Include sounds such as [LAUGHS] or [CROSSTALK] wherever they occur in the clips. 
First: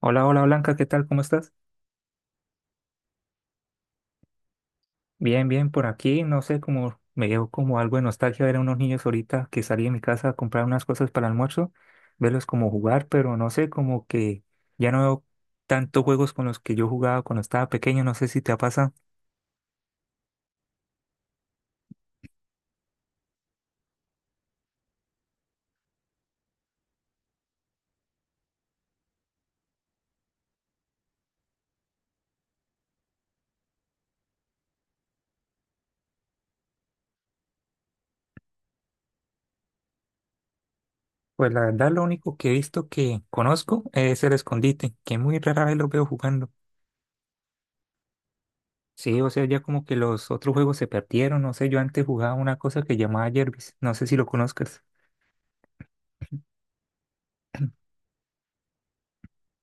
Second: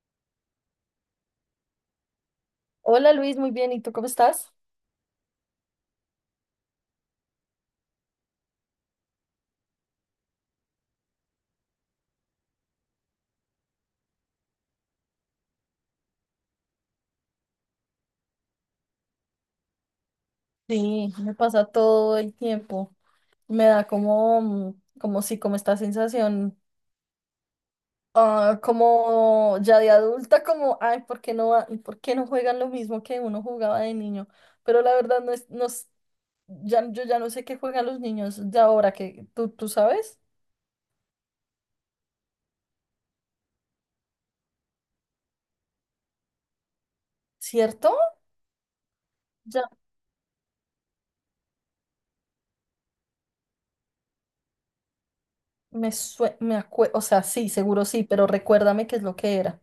Hola, hola Blanca, ¿qué tal? ¿Cómo estás? Hola Luis, muy bien. ¿Y tú cómo estás? Bien, bien, por aquí, no sé, como me dio como algo de nostalgia ver a unos niños ahorita que salí de mi casa a comprar unas cosas para el almuerzo, verlos como jugar, pero no sé, como que ya no veo tantos juegos con los que yo jugaba cuando estaba pequeño, no sé si te ha pasado. Sí, me pasa todo el tiempo. Me da como, como sí, como esta sensación, como ya de adulta, como, ay, ¿por qué no, por qué no juegan lo mismo que uno jugaba de niño? Pero la verdad no es- ya, yo ya no sé qué juegan los niños de ahora, que tú sabes, Pues la verdad, lo único que he visto que conozco es el escondite, que muy rara vez lo veo jugando. ¿cierto? Sí, o sea, ya Ya como que los otros juegos se perdieron, no sé, yo antes jugaba una cosa que llamaba Jervis, no sé si lo conozcas. O sea, sí, seguro sí, pero recuérdame qué es lo que era.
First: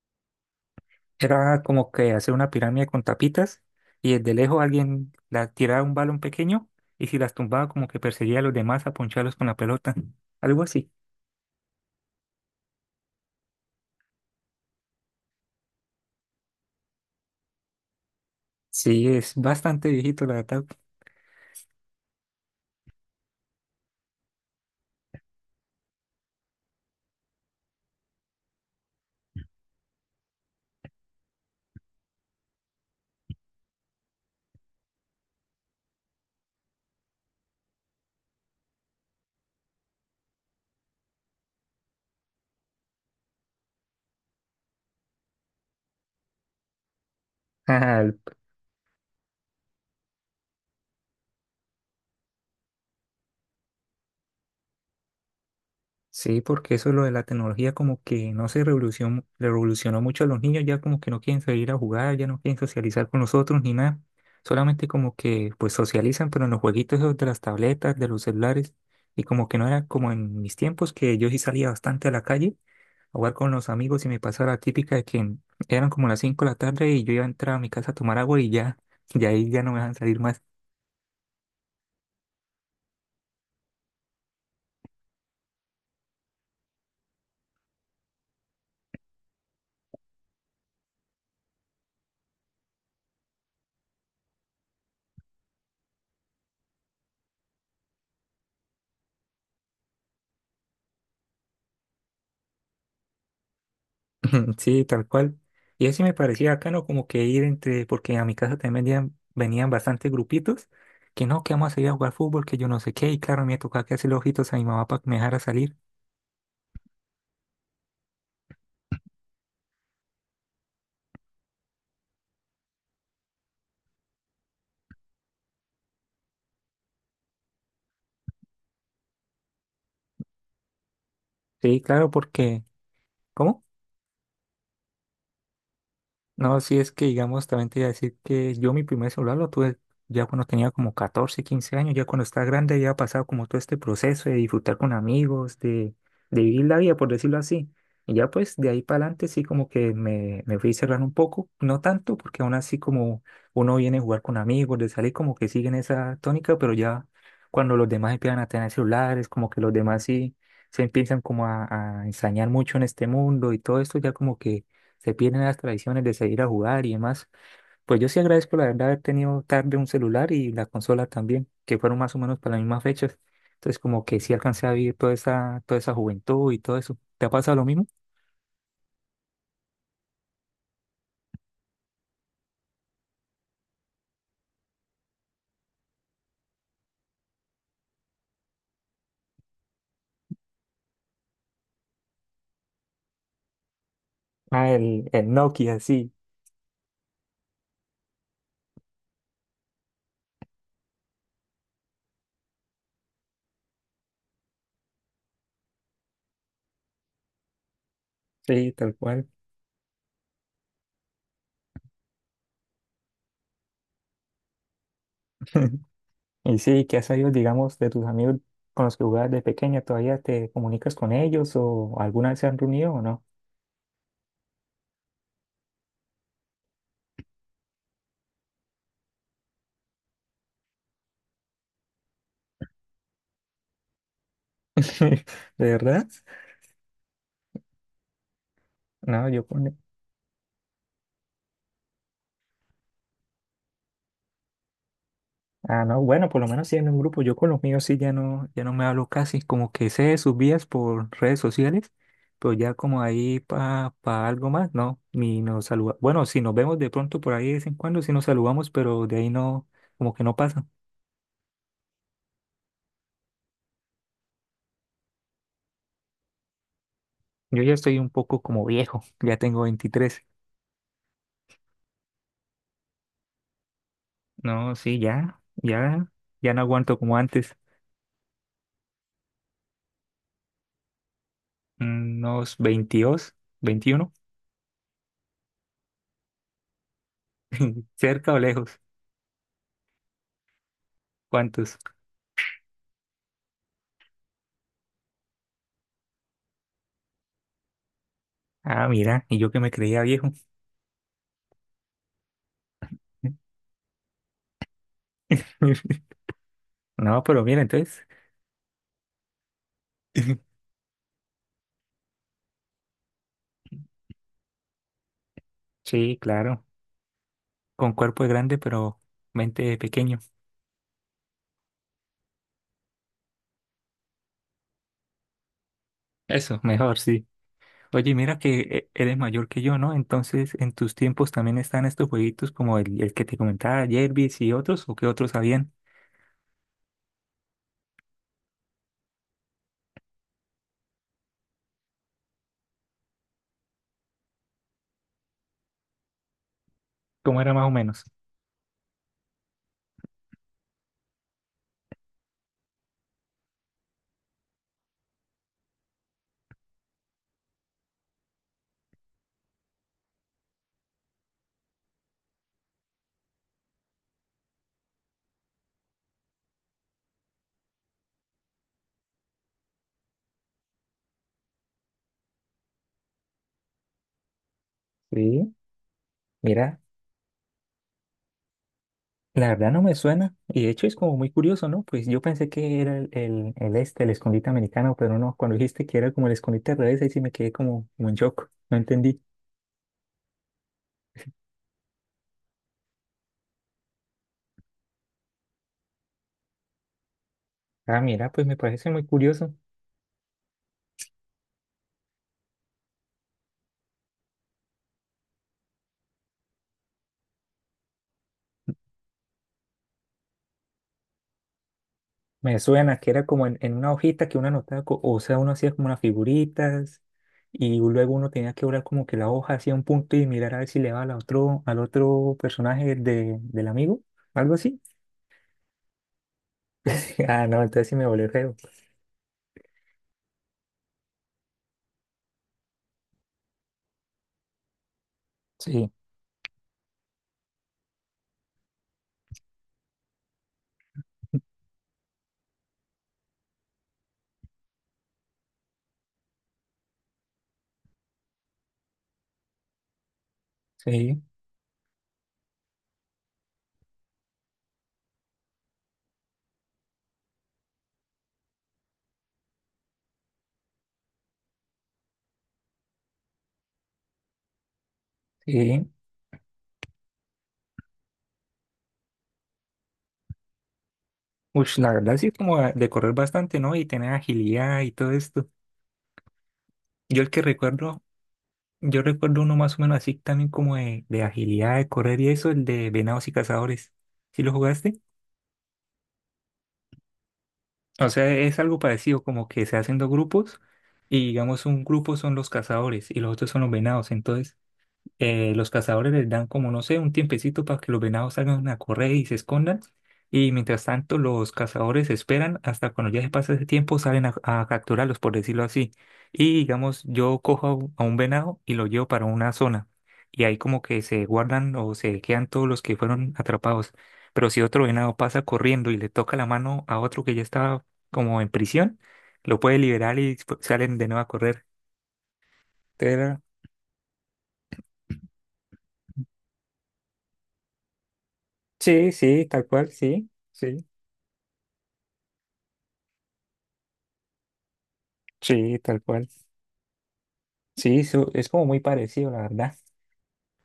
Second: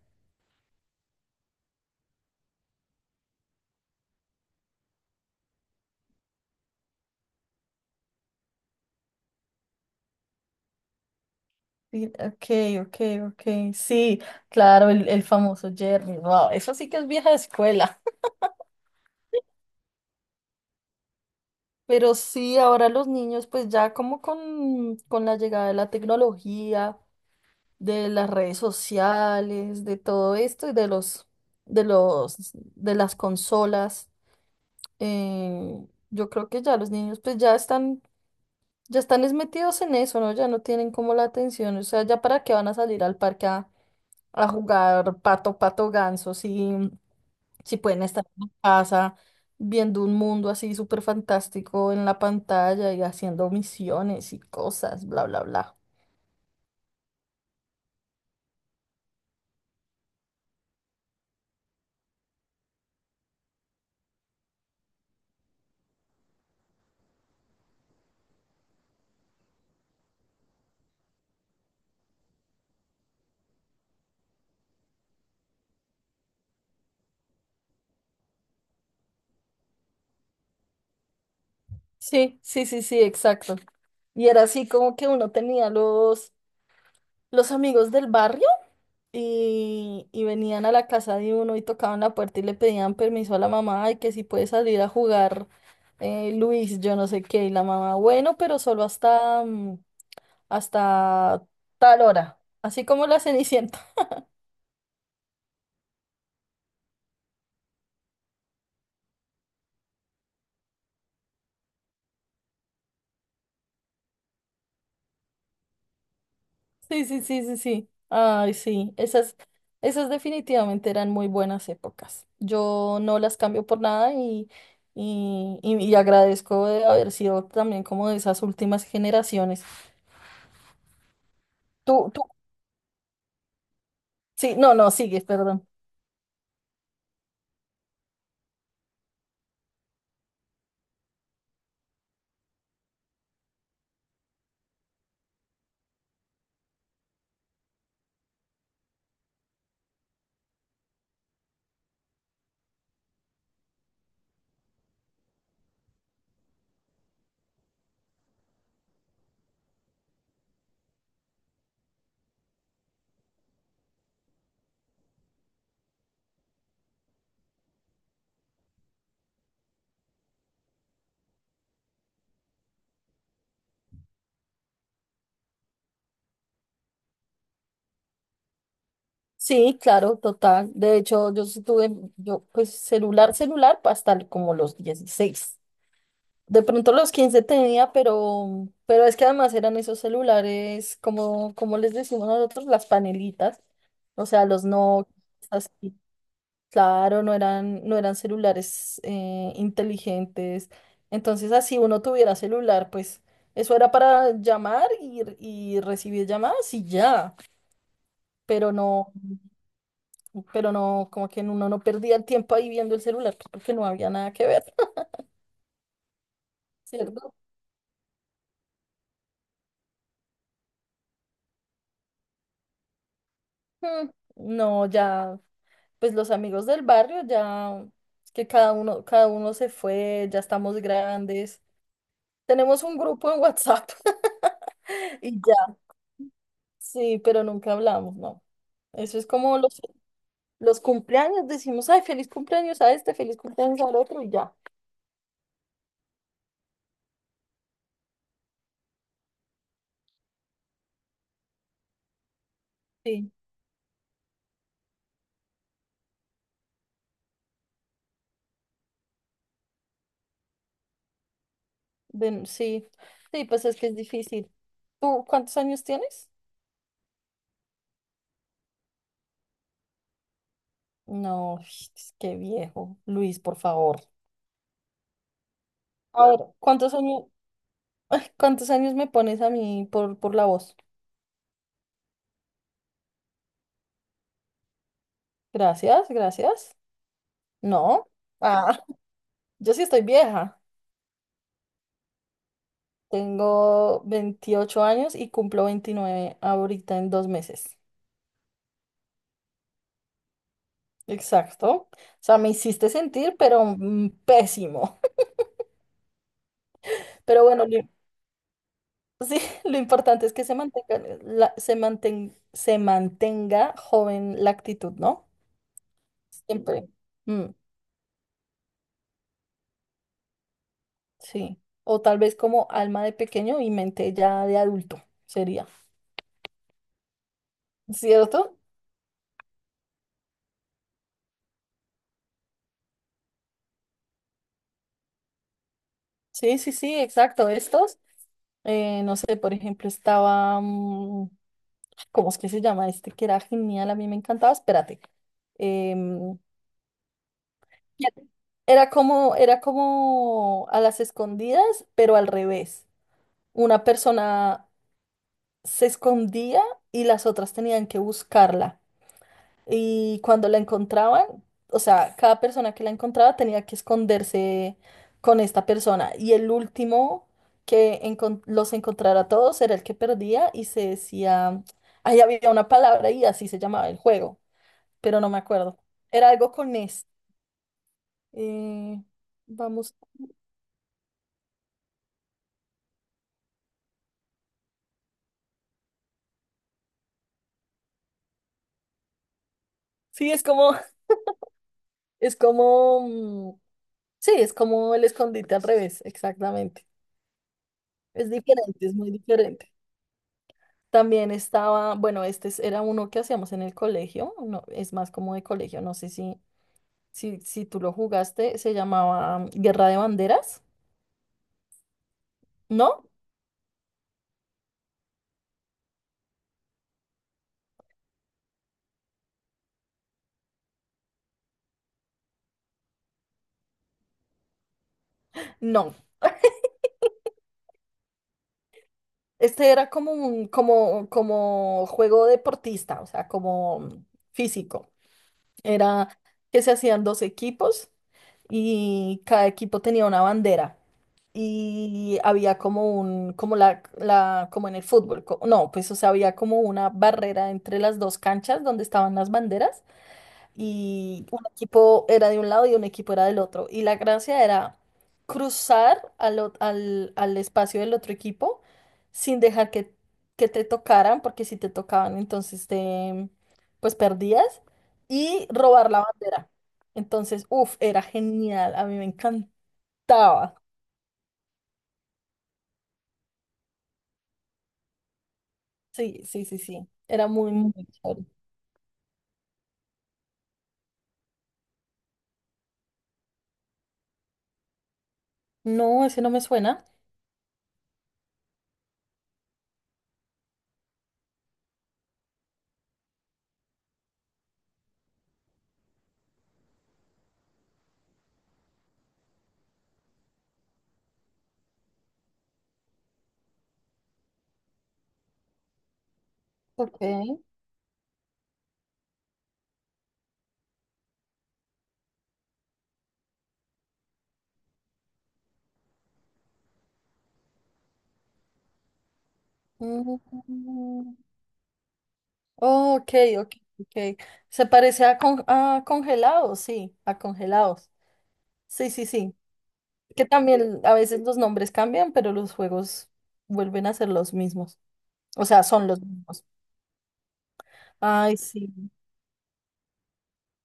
Era como que hacer una pirámide con tapitas y desde lejos alguien la tiraba un balón pequeño y si las tumbaba como que perseguía a los demás a poncharlos con la pelota. Algo así. Sí, ok, ok, ok, sí, claro, el famoso Jerry, wow, eso sí que es vieja escuela. Sí, es bastante viejito la verdad. Pero sí, ahora los niños pues ya como con la llegada de la tecnología, de las redes sociales, de todo esto de los, de las consolas. Yo creo que ya los niños pues ya están es metidos en eso, ¿no? Ya no tienen como la atención, o sea, ya para qué van a salir al parque a jugar pato, pato, ganso. Sí, si pueden Ah. estar en la casa viendo un mundo así súper fantástico en la pantalla y haciendo misiones y cosas, bla, bla, bla. Sí, porque eso lo de la tecnología como que no se revolucionó mucho a los niños, ya como que no quieren salir a jugar, ya no quieren socializar con nosotros ni nada. Solamente como que pues socializan, pero en los jueguitos esos de las tabletas, de los celulares, y como que no era como en mis tiempos que yo sí salía bastante a la calle jugar con los amigos y me pasaba la típica de que eran como las 5 de la tarde y yo iba a entrar a mi casa a tomar agua y ya, y ahí ya no me dejan salir más. Sí, sí, sí, sí, exacto. Y era así como que uno tenía los amigos del barrio y venían a la casa de uno y tocaban la puerta y le pedían permiso a la mamá y que si puede salir a jugar, Luis, yo no sé qué, y la mamá, bueno, pero solo hasta, hasta tal hora, así como la Cenicienta. [LAUGHS] Sí, tal cual. Y así me parecía bacano como que ir entre, porque a mi casa también venían, bastantes grupitos, que no, que vamos a ir a jugar fútbol, que yo no sé qué, y claro, me tocaba que hacerle ojitos a mi mamá para que me dejara salir. Sí, sí, sí, sí, sí. Ay, sí, esas, esas definitivamente eran muy buenas épocas. Yo no las cambio por nada. Y, y agradezco de haber sido también como de esas últimas generaciones. Sí, claro, Tú, tú, porque... ¿Cómo? sí, no, no, sigues, perdón. No, sí es que, digamos, también te iba a decir que yo mi primer celular lo tuve ya cuando tenía como 14, 15 años, ya cuando estaba grande ya ha pasado como todo este proceso de disfrutar con amigos, de vivir la vida, por decirlo así. Y ya pues de ahí para adelante sí como que me fui cerrando un poco, no tanto, porque aún así como uno viene a jugar con amigos, de salir como que siguen esa tónica, pero ya cuando los demás empiezan a tener celulares, como que los demás sí se empiezan como a ensañar mucho en este mundo y todo esto ya como que se pierden las tradiciones de seguir a jugar y demás. Pues yo sí agradezco la verdad haber tenido tarde un celular y la consola también, que fueron más o menos para las mismas fechas. Entonces como que sí alcancé a vivir toda esa juventud y todo eso. ¿Te ha pasado lo mismo? Sí, claro, total. De hecho, yo sí tuve, yo pues celular, hasta como los 16. De pronto los 15 tenía, pero es que además eran esos celulares, como, como les decimos nosotros, las panelitas. O sea, los Ah, no, el así, Nokia, sí, claro, no eran celulares inteligentes. Entonces, así uno tuviera celular, pues eso era para llamar y recibir llamadas y ya. sí, Pero tal no, cual. pero no, como que uno no perdía el tiempo ahí viendo el celular, pues, porque no había nada que ver, [LAUGHS] Y sí, [LAUGHS] ¿qué has sabido, ¿cierto? digamos, de tus amigos con los que jugabas de pequeña? ¿Todavía te comunicas con ellos o alguna vez se han reunido o no? Mm, No, ya. Pues los amigos del barrio ya que cada uno se fue, ya estamos grandes. Tenemos un grupo en WhatsApp. [LAUGHS] Y [LAUGHS] ¿De ya, verdad? sí, pero nunca hablamos, no. Eso es No, yo como con. Los cumpleaños, decimos, ay, feliz cumpleaños a este, feliz cumpleaños al otro y ya. Ah, no, bueno, por lo menos sí en un grupo. Yo con los míos sí ya no, ya no me hablo casi, como que sé de sus vías por redes sociales, pero ya como Sí, ahí para algo más, no, ni nos saluda. Bueno, si nos vemos de pronto por ahí de vez en cuando, sí nos saludamos, pero de ahí no, como que no pasa. Sí, sí, pues es que es difícil. ¿Tú cuántos años tienes? Yo ya estoy un poco como viejo, [LAUGHS] ya tengo 23. No, es qué viejo. Luis, por favor. No, sí, ya, ya, A ver, ya no aguanto como antes, ¿cuántos años me pones a mí por la voz? mm, unos 22, 21. Gracias, gracias. [LAUGHS] No, ¿Cerca o ah, lejos? [LAUGHS] yo sí estoy vieja. ¿Cuántos? Tengo 28 años y cumplo 29 ahorita en dos meses. Ah, mira, y yo que me creía viejo. Exacto. O sea, me hiciste sentir, pero pésimo. [LAUGHS] No, [LAUGHS] pero Pero bien, bueno, lo, entonces. sí, [LAUGHS] lo importante es que se [LAUGHS] mantenga, se mantenga joven la actitud, ¿no? Sí, claro. Siempre. Mm, Con cuerpo grande, pero mente pequeño. sí. O tal vez como alma de pequeño y mente ya de adulto, sería. Eso, mejor, sí. Oye, mira ¿Cierto? que e- eres mayor que yo, ¿no? Entonces, ¿en tus tiempos también están estos jueguitos como el que te comentaba, Jervis y otros? ¿O qué otros habían? Sí, sí, sí, exacto. Estos. No sé, por ejemplo, estaba, ¿cómo es que se llama este? Que era genial, a mí me encantaba, espérate. em, ¿Cómo era más o menos? Era como, era como a las escondidas, pero al revés. Una persona se escondía y las otras tenían que buscarla. Y cuando la encontraban, o sea, cada persona que la encontraba tenía que esconderse con esta persona. Y el último los encontrara a todos era el que perdía y se decía, ahí había una palabra y así se llamaba el juego, pero no me Sí, acuerdo. Era algo con mira, es. eh, la verdad no me Vamos. suena. Y de hecho es como muy curioso, ¿no? Pues yo pensé que era el este, el escondite americano, pero no, cuando dijiste que era como el escondite al revés, ahí sí me quedé como, como en shock. No entendí. Sí, es como, [LAUGHS] es como, sí, es como el escondite al revés, exactamente. Ah, Es mira, pues me diferente, parece es muy muy curioso. diferente. También estaba, bueno, era uno que hacíamos en el colegio, no, es más como de colegio, no sé si, si tú lo jugaste, se llamaba Guerra de Banderas, Me suena ¿no? que era como en una hojita que uno anotaba, co- o sea, uno hacía como unas figuritas y luego uno tenía que doblar como que la hoja hacía un punto y mirar a ver si le daba al otro personaje de, del amigo, algo así. No, [LAUGHS] [LAUGHS] Ah, no, entonces sí me volvió feo. este era como un, como, como juego deportista, o sea, como físico. Sí, Era que se hacían dos equipos y cada equipo tenía una bandera. Y había como un, como la, como en el fútbol, no, pues o sea, había como una barrera entre las dos canchas donde estaban las banderas sí, y un equipo era de un lado y un equipo era del otro. Y la gracia era cruzar al espacio del otro equipo sin dejar que te tocaran, porque si te tocaban, entonces te, pues perdías, y sí. robar la bandera. Entonces, uff, era genial, a mí me encantaba. Uy, la verdad sí como a- de correr bastante, ¿no? Y tener agilidad y todo esto. Sí, sí, sí, sí, Yo era el que muy, muy recuerdo, chévere. yo recuerdo uno más o menos así también como de agilidad, de correr y eso, el de venados y cazadores. ¿Sí lo jugaste? No, ese no me suena. O sea, es algo parecido como que se hacen dos grupos y digamos un grupo son los cazadores y los otros son los venados. Entonces, los cazadores les dan como, no sé, un tiempecito para que los venados salgan a correr y se escondan. Y mientras tanto, los cazadores esperan hasta cuando ya se pasa ese tiempo, salen a capturarlos, por decirlo así. Y Ok. digamos, yo cojo a un venado y lo llevo para una zona. Y ahí como que se guardan o se quedan todos los que fueron atrapados. Pero si otro venado pasa corriendo y le toca la mano a otro que ya estaba como en prisión, lo puede liberar y salen de Mm. nuevo a correr. Oh, ok, Entonces era- ok, ok. Se parece a, a congelados. Sí, sí, Sí, sí. sí, tal cual, Que sí, también sí. a veces los nombres cambian, pero los juegos vuelven a ser los mismos. O sea, Sí, son los tal cual. mismos. Sí, su- Ay, es como muy sí, parecido, la verdad.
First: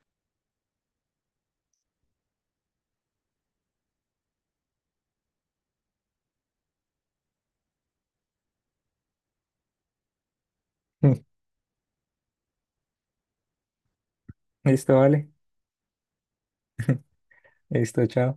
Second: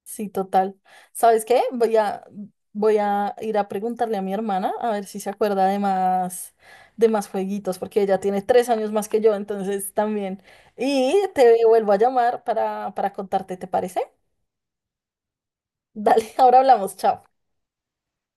sí, total. ¿Sabes qué? Voy a ir a preguntarle a mi hermana a ver si se acuerda de más jueguitos, porque ella tiene tres años más que yo, entonces también. Y [LAUGHS] te vuelvo a llamar para contarte, ¿te parece? Esto vale. Dale, [LAUGHS] ahora hablamos, [LAUGHS] chao. Esto chao.